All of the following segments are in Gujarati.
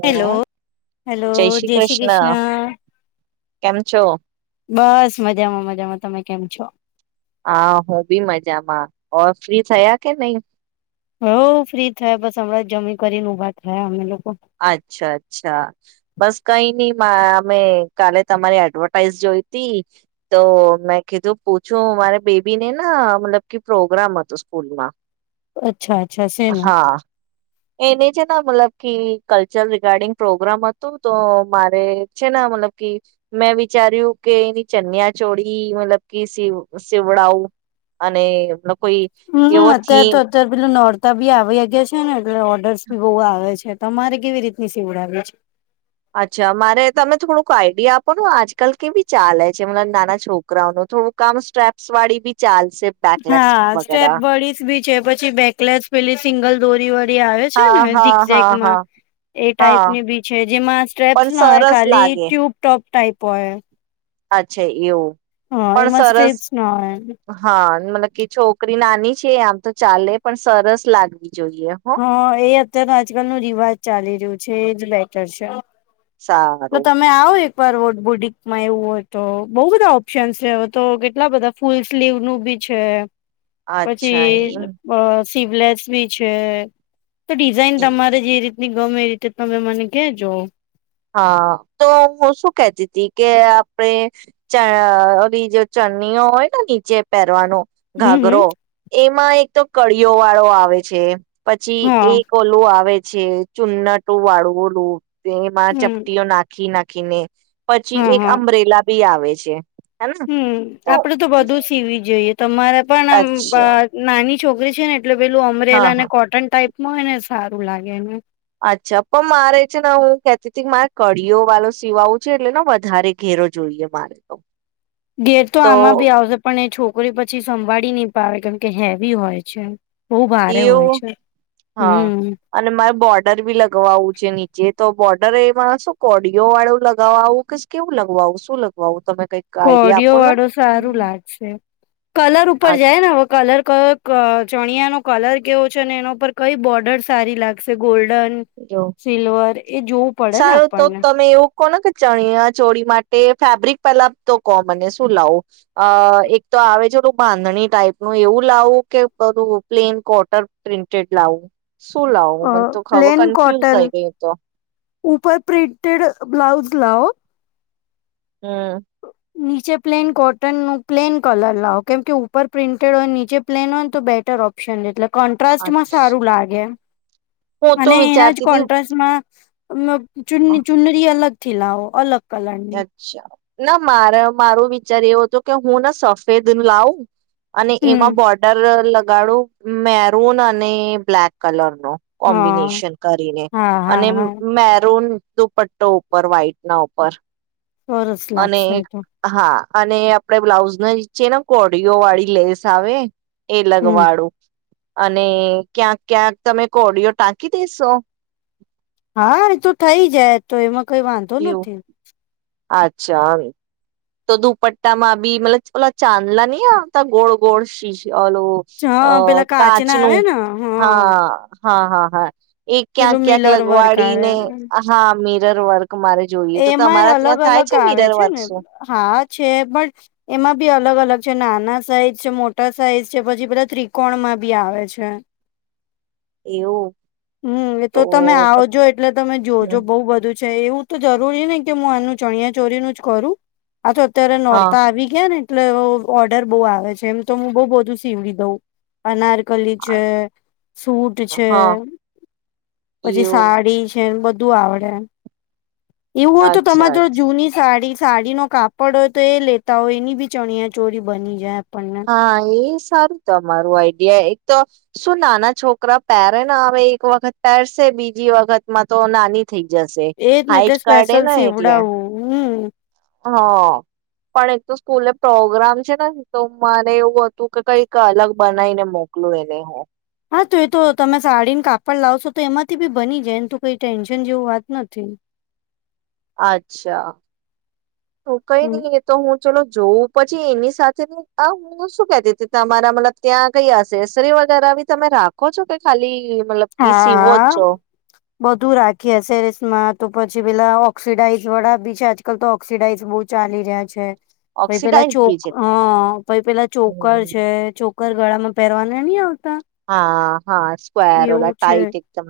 હ હેલો, હેલો જય શ્રી કૃષ્ણ. કેમ છો? બસ મજામાં મજામાં, તમે કેમ છો? ઓ ફ્રી થયા કે નહી? હવ ફ્રી થયા બસ હમણાં જમી કરીને ઉભા થયા અમે અચ્છા અચ્છા બસ કઈ નઈ અમે કાલે તમારી એડવર્ટાઈઝ જોઈ હતી તો મેં કીધું પૂછું મારે બેબી ને ના મતલબ પ્રોગ્રામ હતો સ્કૂલ માં અચ્છા અચ્છા શેનું હા એને છેને મતલબ કેવી કલ્ચર રિગાર્ડિંગ પ્રોગ્રામ હતું તો મારે છે ને મતલબ કે મેં વિચાર્યું કે એની ચન્યા ચોળી મતલબ કે સીવડાવું અને કોઈ હમ એવો અત્યાર થીમ તો અતાર પેલો નોડ તવીયા વહીયા ગયા છે ને એ ઓર્ડર્સ બી બહુ આવે છે તમારે કેવી રીતની સીવડાવી છે અચ્છા મારે તમે થોડુંક આઈડિયા આપો આજકાલ કેવી ચાલે છે મબ નાના છોકરાઓ ન થોડુંક કામ સ્ટ્રેપ્સ વાળી બી ચાલે હા સ્ટેપ બોડી બી જે પછી બેકલેસ પેલી સિંગલ દોરી વ આવે છે ને હા હા હા ઝીકઝેકમાં હા એ હા ટાઈપની બી છે જેમાં સ્ટેપ્સ પણ ના હોય સરસ ખાલી લાગે. ટ્યુબ ટોપ ટાઈપ પણ અચ્છા એવું હા પણ એમાં સરસ સ્ટ્રેપસ ના હોય એ હા મતલબ કે છોકરી નાની છે આમ તો ચાલે પણ સરસ લાગવી જોઈએ હો. હા, એ અત્ય્યારે આજકાલ નું રિવાજ ચાલી રહ્યું છેજ લેટર છે. તો સારું તમે આવો એકવાર વોટ બુડિકમાં એવું હોય તો બઉુ બધા ઓપ્શન છે હવે તો કેટલા બધા ફૂલ સ્લીવ નું બી છે. પછી અચ્છા એમ. અહ સિવલેસ બી છે. હ. તો ડિઝાઇન તમારે જે રીત ની ગમે એ રીતે તમે મને કેજો. હા, તો હું શું કતી હતી કે આપડે ચ અહ નીજે ચરણીઓ હોય ને નીચે પહેરવાનો? હમ હમ ઘાગરો એમ માં એક તો કળીયો વાળો આવે છે. પછી હા એક ઓલું આવે છે ચુન્નટો વાળું ઓલું તો એમાં હમ ચપટીઓ નાખી ના ખીને પછી હા એક હા અમબરેલા બી આવે છે હેને હમ આપડે તો બધું સીવી જોઈએ તમારે પણ આ અચ્છા બ નાની છોકરી છેને એટલે પેલું અમરેલા હા અને હા કોટન ટાઈપ મને એને સારું લાગે ને અચ્છા પણ મારે છે ને હું કેતી હતી મારે કળીઓ વાળો સીવાવુ છે એટલે ને વધારે ઘેરો જોઈએ મારે તો ઘેર તો આમાં ભી આવશે પણ એ છોકરી પછી સંભાળી નહી પાવે કેમ કે હેવી હોય છે બહુ ભારે હોય એવું છે હા હમ અને મારે બોર્ડર બી લગવાવું છે નીચે તો બોર્ડર એમાં શું કોડીઓ વાળું લગાવવા આવું કે કેવું લગાવું શું લગાવું તમે કઈક આઈડિયા આપો કોડિયો ને વાળો સારું લાગશે કલર ઉપર આ જાય ને હવે કલર કયો ચણિયાનો કલર કેવો છે અને એના ઉપર કઈ બોર્ડર સારી લાગશે ગોલ્ડ જો પડે ને સારું તો આપણને. તમે એવું કોને કે ચણીયા ચોડી માટે ફેબ્રિક પેલા તો કો મને શું લાવું અ એક તો આવે છેું બાંધણી ટાઈપ ન એવું લાવું કે બધું પ્લેન કોટન પ્રિન્ટેડ લાવું શું લાવ અ મને તો ખબર પ્લેન કન્ફ્યુઝ કોટન થઈ ગઈ તો ઉપર પ્રિન્ટેડ બ્લાઉઝ લાઓ હમ્મ. નીચે પ્લેન કોટન નું પ્લેન કલર લાવો કેમ કે ઉપર પ્રિન્ટેડ હોય નીચે પ્લેન હોય ને તો બેટર ઓપ્શન એટલે કોન્ટ્રાસમાં અચ્છા સારું લાગે હું તો અને એના જ વિચારતી હતી કોન્ટ્રાસ્ટમાં મ ચૂનની ચૂનરી અલગ થી લાઓ અલગ. કલરની અચ્છા. ના મારે મારો વિચાર એવો હતો કે હું ને સફેદ લાઉ અને એમાં હમ બોર્ડર લ ગાળું મેરૂન અને બ્લેક કલર. નો હા કોમ્બિનેશન કરીને હા હા અને હા મેરૂન દુપટ્ટો ઉપર વ્હાઈટ ના ઉપર. સરસ અને લાગશે એ તો. હા અને આપડે બ્લાઉઝ ના નીચેન કોડીઓ વાળી લેસ આવે એ હમ લગવાળું. અને ક્યાંક ક્યાંક તમે કોડિયો ટાંકી દેેશો? હા એ તો થઈ જાય તો એમાં કઈ વાંધો એવું નથી અચ્છા [inaudible] તો દુપટ્ટા માં બી મતલબ ઓલા ચાંદલા નહી આવતા ગોળ ગોળ શી ઓલું અ હા પેલા કાચ કાચના આવે નું ને હા હા હા હા એ ક્યાંક પેલું ક્યાંક મિલર વર્ક લગવાડી ને આવે હા મીરર વર્ક તમારે જોઈએ તો એમાંય તમારા અલગ ત્યાં થાય અલગ છે આવે મિરર વર્ક ને હા છે પણ એમાં બી અલગ અલગ છે નાના સાઈઝ છે મોટા સાઈઝ છે પછી પેલાા ત્રિકોણ માં બી આવે છે એવું હમ એ તો તમે આવજો એટલે તમે જોજો બઉુ બધું છે એવું તો જરૂરી નઇને કે હું આનું ચણિયા ચોડીનું જ કરું આ તો અત્યારે હા નોરતા આવી ગયા ને એટલે ઓર્ડર બહુ આવે છે એમ તો હું બઉ બધું સીવીડી દઉં અનાર કલી છે સૂટ છે હા પછી એવું સાડી છે બધ બધું આવડે એમ? એવું હોય તો અચ્છા તમારે જો અચ્છા જૂની સાડી સાડીનો કાપડ હોય તો એ લેતા હોય, એની બી ચણિયા ચોરી બની જાય. આપણને હા, એ સારું, તમારું આઈડિયા. એક તો શું નાના છોકરા પહેરે ને હવે એક વખત પહેરસે, બીજી વખતમાં તો નાની થઈ જશે એજ ને એટલે હાઈટ કાઢે સ્પેશલ ને એટલે સીવડાવું હં. હા, પણ એક તો સ્કૂલે પ્રોગ્રામ છે ને તો મને એવું હતું કે, કંઈક અલગ બનાઈને મોકલું એને હું. હા, તો એ તો તમે સાડીન કાપડ લાવશો તો એમાંથી બી બની જાય. એમ તો કઈ ટેન્શન જેવું વાત નથી. અચ્છા! હઉ, કંઈ હમ નઈ એ તો, હું ચલો જોઉં. પછી એની સાથે આ હું શું કેતી તમારા મતલબ ત્યાં કયા અસેસરી વગેરા બી તમે રાખો છો, કે ખાલી મતલબ કી હા સીવો જ હા છો? બધું રાખીએ એસેસરીઝ માં. તો પછી પેલા ઓક્સીિડાઇઝ વાળા બી છે, આજકાલ તો ઓક્સીિડાઇઝ બો ચાલી રહ્યા છે. પછી પેલા ઓક્સિડાઇઝ બી ચોક છે હં, પ પેલા ચોકર હમ, છે, ચો ચોકર ગળામાં પહેરવાના ની આવતા? હા હા સ્ક્વેર એવું ઓલા છે. ટાઈટ એકદમ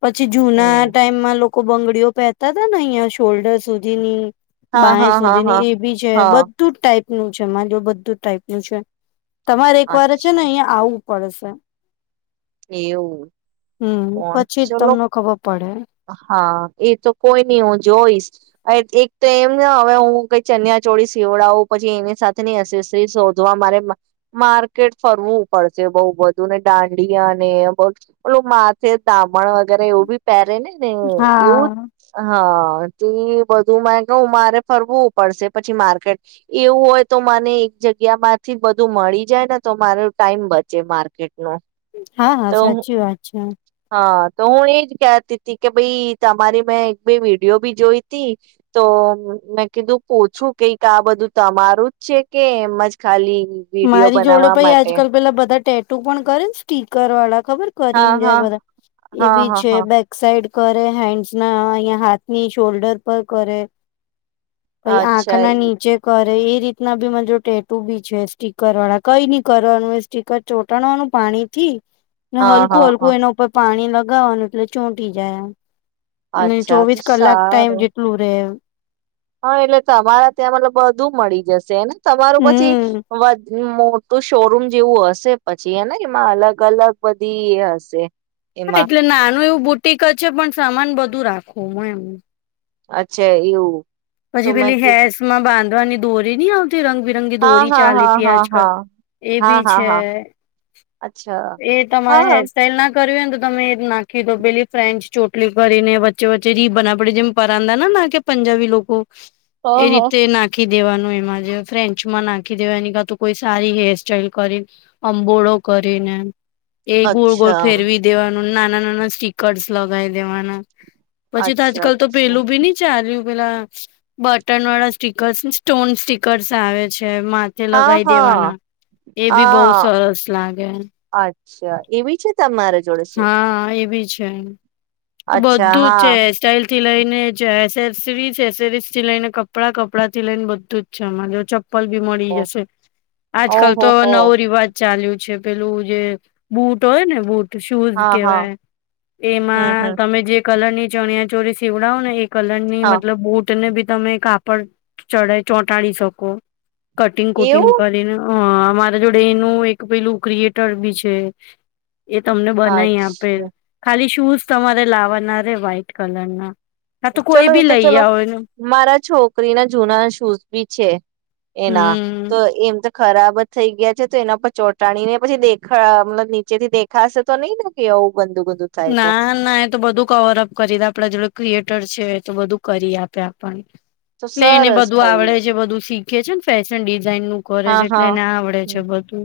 પછી જુના હમ ટાઈમમાં લો કો બંગડીઓ પહેતા હતા ને અહિયાં શોલ્ડર સુધીની, હા બાંય હા હા સુધી ની, હા એ બી છે. હા બધું જ ટાઈપ નું છે મારા જોડે બધું ટાઈપ નું છે. તમારે એક વાર છે ને અચ્છા અહિયા આવું પડશે એવું હમ કોણ પછી જ ચલો તમને ખબર પડે. હા એ તો કોઈ નઈ હું જોઈશ એક તો એમ ને હવે હું ક ચનિયાચોળી સીવડાવું પછી એની સાથે ની એકસિસરીજ શોધવા મારે માર્કેટ ફરવું પડશે બઉ બધું ને ડા ડિયા ને બધુ માથે તામણ વગેરે એવુ બી પેરેને? ને એવું હા જ હા બધું માટે ક મારે ફરવું પડશે પછી માર્કેટ એવું હોય તો મને એક જગ્યા માંથી બધું મળી જાય ને તો મારો ટાઈમ બચે માર્કેટ નો. હા, હા તો હું સાચી વાત છે. હા તો હું એજ કેતી કે ભાઈ તમારી મેં એક બે વિડીયો બી જોઈ તી તો મેં કીધું પૂછું કઈક આ બધું તમારું જ છે કે એમજ ખાલી વિડીયો મારી જોડે બનાવવા પાઈ માટે આજકાલ પેલા બધા ટેટ ટુ પણ કરે ને સ્ટીકર વાળા ખબર હા કરીને જાય હા બધા એ હા બી હા છે. હા બેક સાઈડ કરે હેન્ડસ ના અહિયાં હાથ ની શોલ્ડર પર કરે. પઈ આંખ અચ્છા ના ઈ. નીચે કર એ રીતના બી મારી જોડે ટેટુ બી છે. સ્ટીકર વાળા કઈ નઇ કરવાનું એ સ્ટીકર ચોટાણવાનું પાણી થી હા હલકું હા હા હલકું એના ઉપર પાણી લ ગાવાનું એટલે ચોંટી જાય એ અને અચ્છા તો ચોવીસ કલાક ટાઈમ સારું જેટલું રહે હા એટલે તમારા ત્યાં મતલબ બધું મળી જશે હેને તમારું પછી હમ. વધ મોટું શોરૂમ જેવું હશે પછી એને એમાં અલગ અલગ બધી એ હશે હા એમાં એટલે નાનું એવું બુટ ટીક જ છે પણ સામાન બધું રાખું હું એમ અચ્છા એવું તો પછી મેં પેલી કીધું હૈર્સમાં બાંધ દની દોરી નથી આવતી રંગબિરંગી હા દોરી હા ચાલી હા હતી હા આજકાલ હા એ હા બી હા છે હા અચ્છા એ તમારે હા હ હેરસ્ટાાઈલ ના કર્યું ને તો તમે એ નાખી દો પેલી ફ્રેન્ચ ચોટલી કરીને વચ્ચે વચ્ચે રી બના પડી જેમ પ પરંદા ને ના કે પંજાબી લોકો એ હ રીતે નાખી દેવાનું એમાં જે ફ્રેન્ચ માં નાખી દેવાની કાતો કોઈ સારી હેર સાઈલ કરીને અંબોડો કરીને એ ગોલ ગોલ અચ્છા ફેરવી દેવા નાના નાના સ્ટિકરસ લગાવી દેવાના પછી તો અચ્છા આજકાલ તો અચ્છા પેલું બી નહી ચાલ્યું પેલા બટન વાળા સ્ટીકર્સ સ્ટોન સ્ટીકર્સ આવે છે. છે માથે હા લગાઈ હા દેવાના એ બી બવ હા સરસ લાગે. અચ્છા એવી છે તમારા જોડે શું હા એ બી છે. અચ્છા બધું હા છે સાઈલ થી લઈને જે એસેસરીસ એરીસ થી લઈને કપડાં કપડાં થી લઈને બધું જ છે અમર જો પલ ભી મળી ઓ જશે. આજ કલ તો ઓહો હો નવો રિવાજ ચાલ્યું. છે પેલું જે બુટ હોય ને બુટ શૂઝ હા હા કેહેવાય હમ એમાં હમ તમે જે કલરની ચણ્યા ચોડી સીવડાવો ને એક કલરની હા મતલબ બૂટ ને બી તમે કાપડ ચડાઈ ચોંટાડી શકો. કટિંગ કુટિંગ એવું કરીને. હા, અમારા જોડે એનું એક પેલું ક્રિએટર બી છે. એ તમને બનાઈ આપે અચ્છા ખાલી શૂઝ તમારે લાવાના રે વ્હાઈટ કલર ના. હા તો કોઈ ચલો બી એ તો લઈ ચલો. આવો એને મારા છોકરીના જૂના શૂઝ ભી છે. એના હમ તો એમ તો ખરાબ. બંધ થઈ ગયા છે, તો એના પર ચોંટાડી ને પછી દેખાય? મતલબ નીચે થી દેખાશે તો નહીં, ના કે આવું? ગંદુ ગંદુ થાય તો ના ના, એ તો બધું કવરઅપ કરી દેશે. આપડા જોડે ક્રિએટર. છે તો બધું કરી આપે આપણને. તો એટલે જ એને સરસ બધું પઈ આવડે છે, બધું શીખ. એ છેન ફેશન [unintelligible] ડિઝાઇન નું કરે હા છે એટલે હા એને આવડે છે. બધું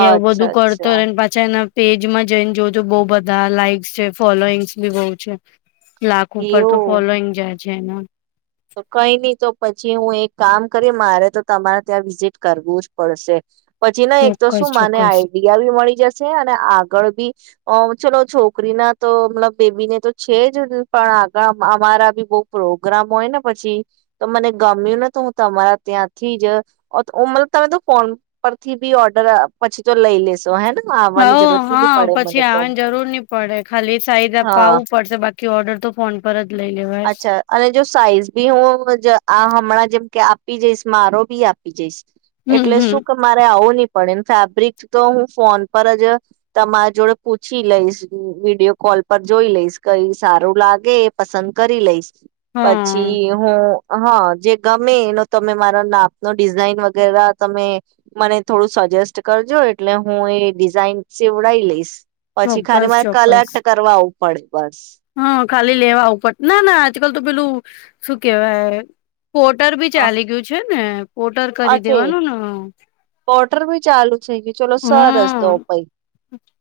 એ આવું બધું અચ્છા કરતો અચ્છા રેને પાછા એના. પેજમાં જોઈ ને જોજો, બહું બધું. બધા લાઈક્સ છે, ફોલોઈંગ્સ બી બઉુ છે. લાખ ઉપર તો એવું ફોલોઈંગ જાય છે એના. તો કંઈ નહીં, તો પછી હું એક કામ કરી. મારે તો તમારે ત્યાં વિઝિટ કરવું જ પડશે. પછી ના એક તો ચોક્કસ શું મને ચોક્કસ આઈડિયા બી મળી જશે અને આગળ બી ચલો. છોકરી ના તો મતલબ બેબી ને તો છે જ ને, પણ આગળ અમારા બી બહુ પ્રોગ્રામ હોય ને. પછી તો મને ગમ્યું ને, તો હું તમારા ત્યાંથી જ. મતલબ તમે તો ફોન પરથી બી ઓર્ડર પછી તો લઈ લેશો. હે ને હ આવવાની જરૂરત બી નહી હા, પડે મને પછી આવે તો ને, જરૂર નહીં પડે. ખાલી સાઈઝ હા અપાવું પડશે. કે ઓર્ડર તો ફોન પર. લઈ લેવા. અચ્છા અને જો સાઈઝ બી હું આ જે હમણાં જેમ કે આપી જઈશ, મારો બી આપી જઈશ. હમ એટલે શું હમ કે મારે આવો નહીં? પણ એને ફેબ્રિક તો હું ફોન પર જ તમારા જોડે પૂછી લઈશ, વિડીયો કોલ પર જોઈ લઈશ. કંઈ સારું લાગે એ પસંદ. કરી લઈશ. હા પછી હું. હા, જે ગમે એનો તમે મારા નાપ નો ડિઝાઇન વગેરે તમે મને થોડું સજેસ્ટ કરજો. એટલે હું એ ડિઝાઇન સીવડાવી લઈશ. પછી ખાલી ચોક્કસ મારે ચોક્કસ કલેક્ટ કરવા આવું. પડે. બસ. હા ખાલી લેવા આવું પડે ના ના આજકાલ તો પેલું શું કહેવાય અરે? પોર્ટર બી ચાલી ગયું છે ને હવે? પોર્ટર કરી દેવાનું ને? પોર્ટર બીચાલુ. થઈ ગઈ, ચલો સરસ. તો હમ પાઈ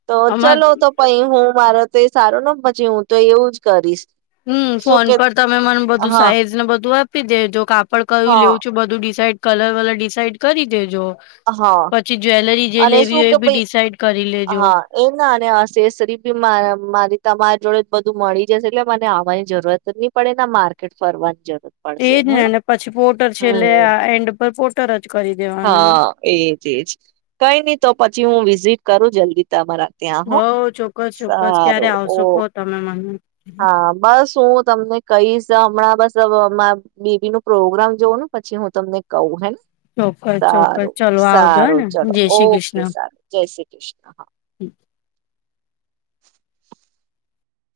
તો અમાર ચલો તો પઈ હું મારે. [inaudible] તો એ સારું, ને? પછી હું તો એવું જ કરીશ. હમ શું ફોન કે પર તમે મને બધું હા સાઈઝ ને બધું આપી દે જો કાપડ કયું હા લેવું છું બધું ડિસાઇડ કલર વલર ડિસાઇડ કરી દેજો હા પછી જ્વેલરી જે અને લેવી શું હોય કે એ બી ભાઈ ડિસાઇડ કરી લેજો હા એ ના અને એસેસરીજ ભી મારી તમારી જોડે જ બધું મળી જશે એટલે મને આવવાની જરૂર જ નહી પડે ને માર્કેટ ફરવાની જરૂર એજ ને પછી પોર્ટર છેલ્લે હમ આ એન્ડ પપોર્ર્ટર જ કરી દેવાનું હા એજ એજ કઈ નહી તો પછી હું વિઝિટ કરું જલ્દી તમારા ત્યાં હો હવ ચોક્કસ ચોક્કસ ક્યારે સારું આવશોકો ઓકે તમે મને હા બસ હું તમને કઈશ હમણાં બસ માર બેબીનું પ્રોગ્રામ જોવુ ને પછી હું તમને કહું હે ને ચોક્કસ ચોક્કસ સારું ચલો આવજો સારું હેને ચલો જય શ્રી ઓકે કૃષ્ણ. સારું જય શ્રી કૃષ્ણ હા